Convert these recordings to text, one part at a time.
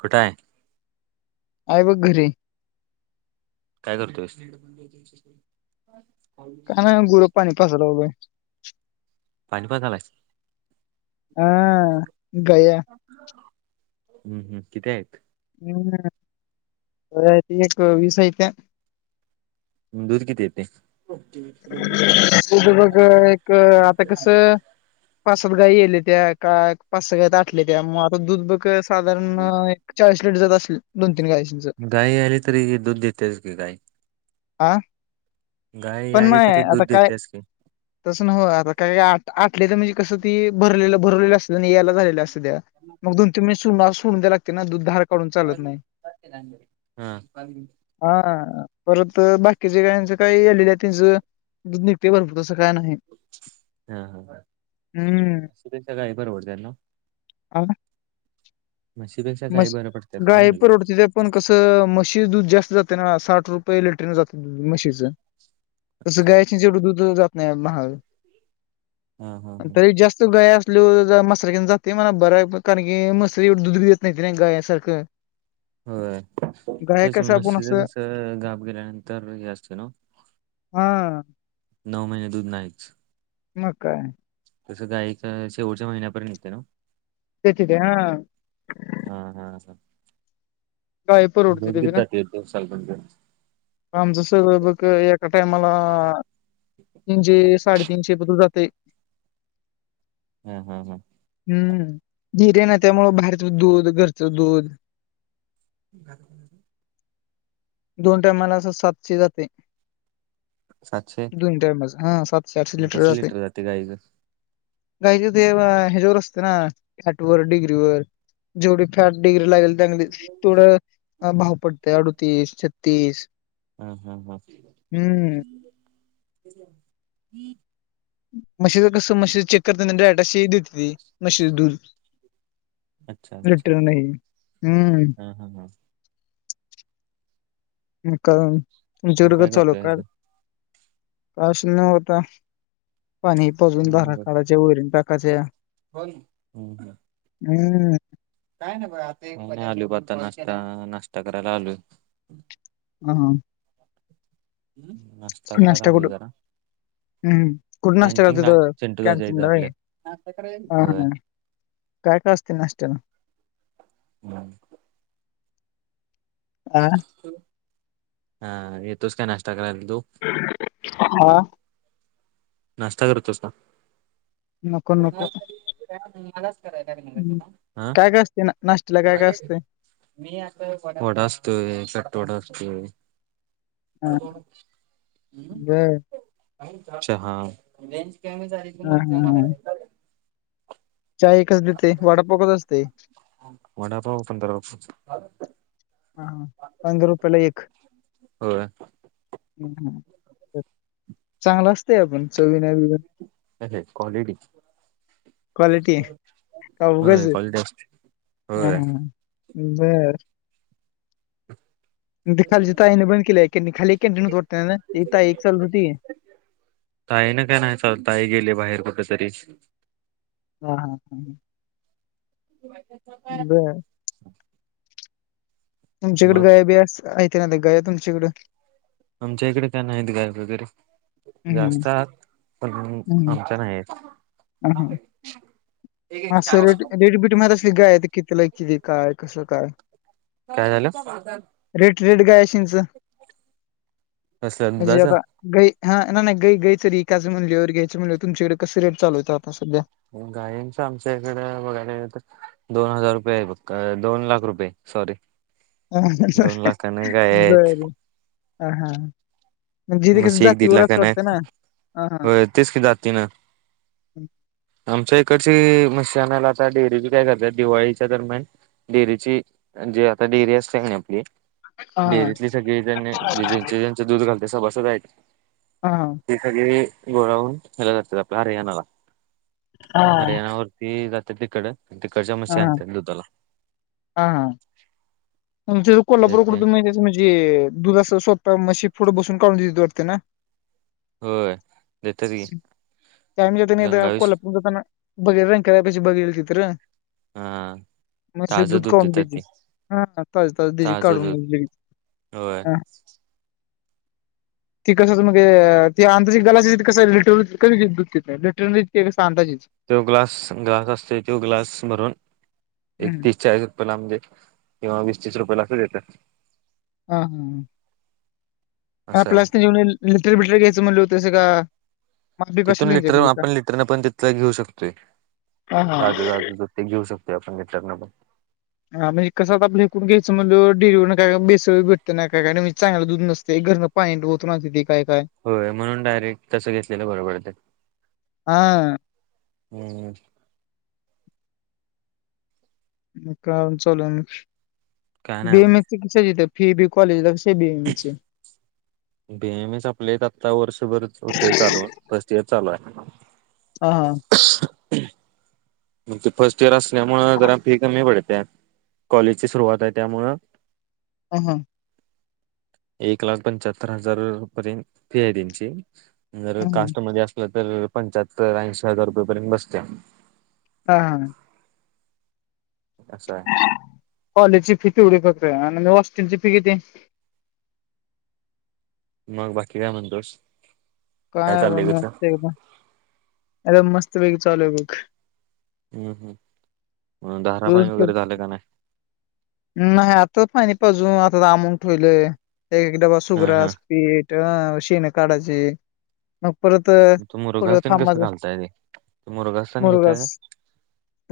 कुट हाय? आहे बघ घरी. काय करतोयस? का ना गुरं पाणी पाच लावलोय पाणी पाजालायस. हा गया. हम्म-हम्म किती आहेत? [unintelligible] एक विस हायता. दूध किती येतय? बघ एक आता कस पाच सात गाई येलेत्या का पाच सात गाई आटलेल्या मग आता दूध बघ साधारण एक चाळीस लिटर जात असेल दोन तीन गायी गाय आली तरी दुध देतेच की गाय. आ? गाय यायली तरी दूध काय देतयच की. तसं न हो आता काय-काय आ आठले तर म्हणजे कसं ती भरलेलं-भरलेलं असते ना यायला झालेल्या असत त्या. मग दोन तीन निसून नासून द्या लागते ना दूध धार काढून चालत नाही [unintelligible] हा. [unintelligible] हा परत बाकीचे गायीच काय आलेलेत. तिज दुध निघतय भरपूर तसं काय नाही. हा-हा हम्म [unintelligible] परवडत्या ना. [unintelligible] म्हशीपेक्षा गाय मशी, बरं पडतात का गाय म्हणलं परवडत्या त्यात. पण कसं, म्हशी दूध जास्त जाते ना, साठ रुपये लिटरने जातं दूध, मशीचं. तसं अच्छा गांयाचं अच्छा. जवढं दूध जात नाही, महाग. हा हा अन हा तरी जास्त गाया आपली [unintelligible] मसारा घेऊन जाते म्हणा, बर य प कारण की, मसरी एवडी दुध देती नाई, गाया सारखं. होय, तेच कसं आपण म्हशीच असं कसं, गाप गेल्यानंतर, हे असते ना? हां. नऊ महिने, दूध नाहीच. मग काय? तस गाईचं, शेवटच्या महिन्यापर्यंत ते ना? [unintelligible] ह हा हा हा, गाय परवडते दूध ते बी किती ना जाते दिवसाला तुमचं? आमचं सगळ बग, एका टायमाला, तीनशे-साडेतीनशे पर्यंत जातय. हं हं हं. हम्म, डिअरी ना त्यामुळं बाहेरच दूध, घरचं दूध [unintelligible] दोन टायमाला, असं सातशे जातय. सातशे दोनी टाइमाचं, हं सातशे-आठशे मग लिटर कसं जातंय. जाते गाईचं नाहीत, ते ह्याच्यावर असत ना, फॅट वर, डिग्री वर. जेव्हडी फॅट डिग्री लागल, त्यानी तेवढं अ भाव पडत, अडतीस-छत्तीस हं ह्म ह्म. म्हशीच कसं, मशीचं चेक करतना [unintelligible] अशी देते ती मशीज दधू. अच्छा लिटर नही, हम्म. ह्म ह्म हम्म, कारण तुमच्या मग काय [unintelligible] चालू करतोय का? आज [inaudible] नवता, पाणी काय पाजून, भारा काडा त्या वैरण टाकाच्या कोन [unintelligible] हम्म. काय ना ब आता, एक आलो बा आता नाष्टा, नाष्टा करायला आलोय. हहं. नाष्टा करायला नाश्ता कुठं आलोय जरा. हम्म, कुड नाष्टा केला तिद, कॅन्टीनला चिंटू दादाच्या इथं कॅनटीनला व्हय? आपल्या हा होय [unintelligible] काय-काय असत नाष्ट्याला? हम्म. आ हां, येेतोस का, नाष्टा करायला तू? हा. नाष्टा करतोस का? नको नको कोणाला तरी [unintelligible] मलाच कराय हम्म, लागणार [unintelligible] आं? काय काय असते ना नाश्त्याला काय काय काय-काय असते [unintelligible] मी असतोय, वडा असतोय, कट वडा असतोय. हा वडा पाव, ह्म, बर चहा हा हा [unintelligible] चाय एकच देते, वाडापाव कसा असतय? वडापाव पंधरा रुपयाचा. हा पंधरा रुपयेला एक. होय हम्म चांगला असतया पण चवीन बी अहे कॉलिटी. क्वालिटी आहे का उगाच होय कॉलिटि असती, हा होय हा बर ती खालची ताईन बंद केलं हाय का नाही खाली एक कॅनटीन होत वाटत हेन ते ताई एक चालवती. ताई न काय नाही चालू ताई गेलिया बाहेर कुठ तरी. हा हा हा ह बर [unintelligible] तुमच्याकड मग गाया बिया अस आहे का ना ते गाया तुमच्याकडं? आमच्या इकडे का नाहीत गाया वगैरे हम्म जास्त आात पण हम्म आमच्या नाहीयेत. अस रेट रेटबीट माहिती असल, की गाय यती कितीला एक किती काय कसं काय? काय झालं रेट रेट गाय शिंच. असं अंदाज? गई हा नाही गई गई च एकच म्हणल्यावर घ्यायचं म्हणल्यावर तुमच्याकडे कसं रेट चालू आहे आता सध्या? गायंचं आमच्या इकडं बघायला तर दोन हजार रुपये आहे बघ दोन लाख रुपये सॉरी. दोन लाखाने गाय आहेत बर हा म्हणजे इथे कस म्हशी एक दीड जातीवर असते लाखाने वाटत आहेत ना. आ होय तेच की जाती न आमच्या इकडची म्हशी आणायला आता डेअरी बी काय करत्यात दिवाळीच्या दरम्यान डेअरीची जे आता डेअरी असते का आपली. हा डेअरीतली सगळी जन जे जे ज्यांच दूध घालते सभासद आहेत. हा ते सगळे गोळा होऊन ह्याला जातेत आपल्या हरियाणाला, हा हरियाणावर ते जाते तिकड आणि तिकडच्या म्हशी आणतेत दुधाला. हा हा आमच्या इकडं कोल्हापूरकुठे देते त्या म्हणजे दुध अस स्वतः मशी पुढे बसून काढून देतात वाटते ना. होय देतात की [inaudible] काय माहिती काय गंगावीस नाहीकोल्हापूर जाताना. बघेल [unintelligible] तिथ र हा म्हशीचं ताजं दूध काढून देतात देते. ते हा ताज ताज देशी काढून दूध होय द्यायचं. हा ती कसं मंग ते अंदाजे ग्लासेस कसं लिटर दूध [unintelligible] देत नाही लिटरमध्ये ते कसं अंदाजेच. तो ग्लास ग्लास असतय तो ग्लास भरून एक हम्म तीस, चाळीस रु रुला म्हणजे किंवा वीस, तीस रुपयाेला [unintelligible] हा हा हा हा असं आहे प्लाटिक [unintelligible] लिटर बिटर घ्यायच म्हणले वर तसं का माप-बीप असेल तिथून लिटर त्यांच्यापाशी का? आपण लिटरन पण तिथला घेऊ शकतोय, हा हा ताज ताज दूध. ते घेऊ शकतोय आपण लिटर न पण. हा म्हणजे कस आपल्या एकूण घ्यायचं म्हणलं डेरी वरून काय का भेसळ भेटत ना का काय चांगलं दूध नसते घरन पाणी ओतून आणते ते काय काय होय म्हणून डायरेक्ट तस घेतलेलं बरं पडते हा हम्म काम चालू आहे काय ना बी एम नाही एस कस घेता फी बी कॉलेजला कस? ते बी एम एस चे बी एम एच ऍपलेट आता वर्षभर होते चालू फर्स्ट इयर चालू आहे हा हा. ह आमच फर्स्ट इयर असल्यामुळ जरा फी कमी पडते कॉलेजची सुरुवात आहे त्यामुळं हम्म हम्म. एक लाख पंच्याहत्तर हजार पर्यंत फी आहे त्यांची, जर हा कास्टमध्ये अस तर पंच्याहत्तर ऐंशी हजार रुपये पर्यंत बसत हा हा. अस आहे. कॉलेजची फी तेवढी बसतेय आणि हॉस्टेल ची फी किती आहे? मग बाकी काय म्हणतोस? काय म चाललंय कसं मस्त एकदम, अरे मस्तपैकी चालू आहे बघ हम्म हम्म मग दारा पाणी तुझ वगैरे झालं का नाही? नाही आताच पानी पाजून आत्ता आणून ठेवलंय एक डबा हा हा सुग्रास पीठ अन शेणी काढायचे मग परत तू थोड मुरघासन थांबा कसं घालताय ते तू मुरघासन घेताय मुरगस का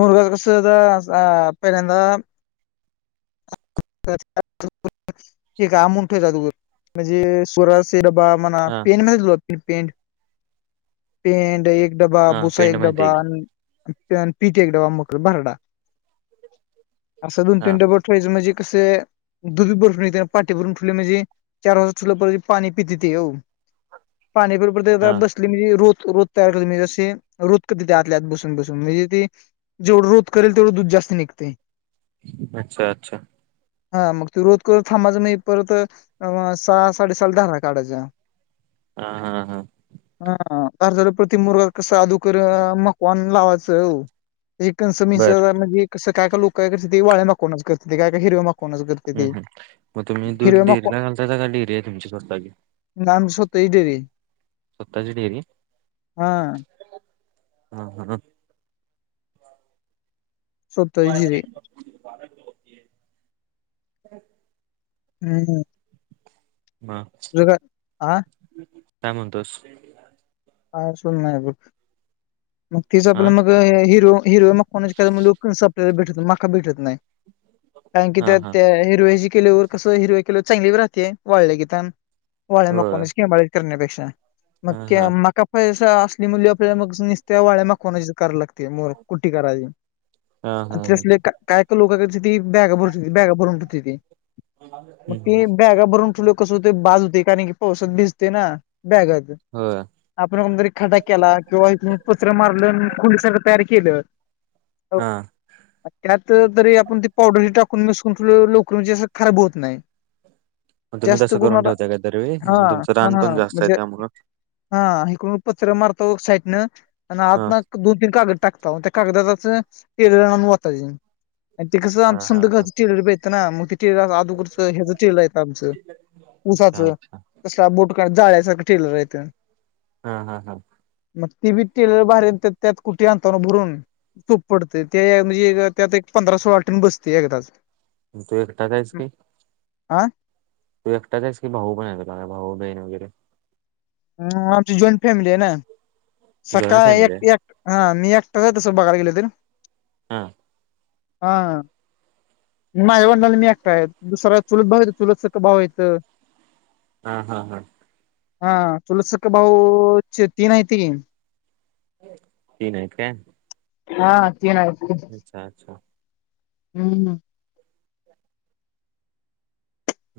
मुरगस कस तर अ पहिल्यादा [inaudible] का आणून ठेवतात म्हणजे सुरस [unintelligible] हा पेंड एक एक डबा हा भुसा पेंड एक माहिती डबा आहे की अन पीठ एक डबा मग भरडा असं दोन हा तीन डब ठेवायचं म्हणजे कसं दुध भरपूर येत्यात पाटी भरून ठेवल म्हणजे चार वाजता ठुलं पाणी पितात तेे हेव पानी भरपूर दिली हा तर बस ली म्हणजे रोत रोत तयार कर म्हणजे असशी रोत करे आतल्यात बसून बसून म्हणजे ती जेवढं रोत करेल तेवढ दूध जास्त निघतय. अच्छा अच्छा. हा मग ते रोत करत थांबाचं आणि परत अवा सहा साडे सहाला धारा काढायच्या हा हा हा [unintelligible] मकवान लावायचं हाव त्या कंस मिं बर म्हजे कसं काय का लोक काय करतात ते वाळ्या मागवूनच करत ते काय का हिरव्या माग हम्म हम्म मग तुम्ही दूध डेअरीला माकवान घालतायता का डेअरी आहे तुमची स्वतःची नाय आमची स्वतःची डेरी आहे. स्वतःची डेरी आहे. हा हा हा हा. स्वतःची जिरे [unintelligible] हम्म. हा. [inaudible] हा. काय म्हणतोस? हा [unintelligible] नाही बघ मग तिच पण हा मग अह हिरवं हिरवं [unintelligible] कणस आपल्याला भेटत माका भेटत नाही कारण की हा हा त्यात हिरव्या किलोभर कस हिरव्या केल्यावर चांगली राहते वाळल्या गीता वाळ्या होय मकवाना [unintelligible] करण्यापेक्षा [unintelligible] हा हा आपल्याला मग नुसत्या वाळ्या मकवानाच्याच करायला लागत्या ते मोर कुट्टी करायची हा हा आणि हा त्यासले का काय काय लोक कशी ती बॅगा भरून, बॅगा भरून ठुवत्याती मग हम्म. ती बॅगा भरून ठुवल्य कसं होतय, बाद होतय कारण की पावसात भिजतय ना बॅगात. व्हय आपण कोणतरी खड्डा केला किंवा इथून पत्र मारल न खोली सारखं तयार केलं हो हा त्यात तरी आपण ती पावडरी टाकून मिक्स करून ठिवलं लवकर म्हणजे असं खराब होत नाही. मग तुम्ही जास्त तसं करून आता, ठेवताय का दरवेळी हा मग तुमचं रान हा पण जास्त आहे म्हणजे त्यामुळं हा इकडून पतर मारतो साईडनं आणि आत हा ना दोन, तीन कागद टाकता ओ त्या कागदाच टिलर आणून वतायची अन ति कस हा आमचं हा समंध हा घरच टिलर बी आहेत ना मग ते टेलर आदुगरच ह्याच टेलर आहेत आमचं अच्छा ऊसाचं तसला बोटका जाळ्यासारखं टेलर आहेेत. हा हा हा. मग ती बी टेलर भारी आहेत, त्यात कुटी आणतो ना भरून तूप पडतय ते म्हणजे त्यात एक पंधरा सोळा टण बसतय एकदाच. म तू एकटाच आहेस काय? आ तू एकटाच आहेस की भाऊ पण आहे भाऊ, बहीण वगैरे हम्म, आमची जॉईंट फॅमिली आहे ना जॉईंट सख्खा एक फॅमिली आहे एक हा मी एकटाच हाय तस बाघायला गेल तर. हा. हा हा माझ्या वडलांना मी एकटा आहेत, दुसरा चुलत भाव आहे चुलत सख्खा भाव आहेत. हा हा हा हा, चुलत सख्ख भाऊ तीन आहेती की. तीन हाईत काय? हा तीन हाईत की. अच्छा अच्छा. नाय ना.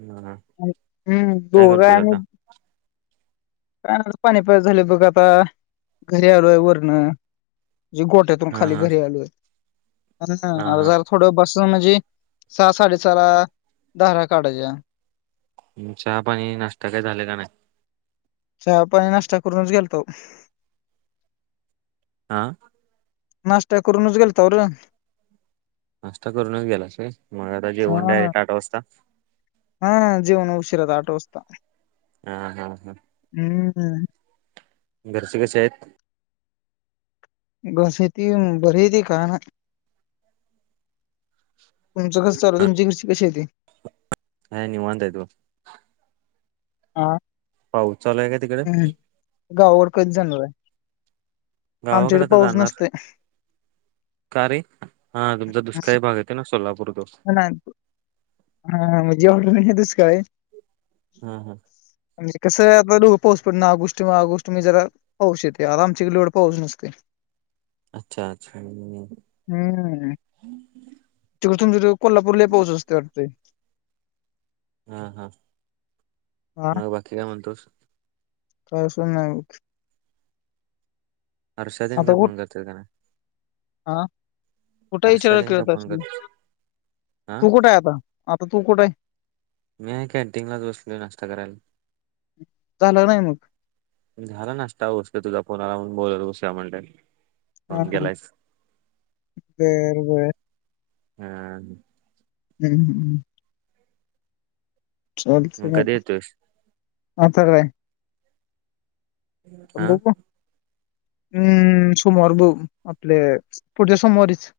ना अ आहेत, हम्म दोघ आहे आम्ही. काय नाय पाणी पाजून झालं बघ आता, घरी आलोय वरन म्हणजे गोठयात तुन हा खाली हा घरी आलोय, अजून नाय हा हा आर्धा अर्धा थोडं बसून म्हणजे, सहा साडेसहाला धारा काढायच्या. चहा, पाणी, नाश्ता काय झाले का नाय? चहा, पाणी, नाष्टा करूनच गेलतो. आ? नाष्टा करूनच गेलताव र. नासष्टा करूनच गेलास व्हय, म आता जेवण हा डायरेक्ट आठ वाजता? हा जेवन उशीराच आठ वाजता. हा हा हा. हम्म. हम्म घरचे कसे आहेत? बस येती, बरी हायती काय नाय. तुमंच कसं चालूय, तुमची घरची कशी हाय ती? काय निवांत हायित बघ. हा. पाऊस चालू हाय काय? हम् गावाकडं कधी जाणार हाय? गावाकडं आता जाणार. का रे! हा तुमचा दुष्काळी भाग येतो, ना सोलापूर तो. हा, नाही हा म्हनजी एवढा नाही दुष्काळी. हा हा. कसं करू आता धो पाऊस पड ना गोष्टी म गोष्टी मी जरा पाऊस येतोय आता आमच्या कड एवढा पाऊस नसतोय. अच्छा अच्छा. हम्म तिकड तुमच्या कोल्हापूरला लयं पाऊस असतोय वाटतं. हा हा. हा मग बाकी काय म्हणतोस? काय सुद्धा नाही. हारर्ष्या तेन काय फोन करत्यात काय नाही. आ. कुठं आय हर्षा विचाराय तेन काय करतास फोन करतात हा तू कुठं आय आता? आता तू कुठं हायं. मी हाय कॅनटीनलाच बसलोय नाश्ता करायला. झाला नाही मग? झाला नाष्टा बसलोय तुझा फोन आलाय म्हणून बोलत बसुया म्हणल. हा हा बर बर. हा. हं. चालते मग. कधी येतोयस आता काय? हा [unintelligible] हम्म सोमवार ब आपल्या पुढच्या सोमवारीच.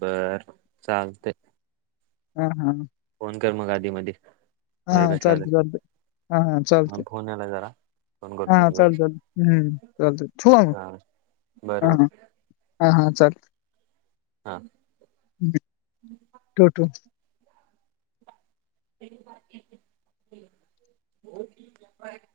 बरं चालतयं. हम्म हम्म. फोन कर मग आधी म वेळ हा भेटला तर चालते चालते हा हा म चालते फोन यायलाय जरा. फोन हा करतो मी चालत चालत हम्म चालत ठेवू का मग बर हा हा बरोबर. हा हा हा चाल. हां हा. To to [unintelligible]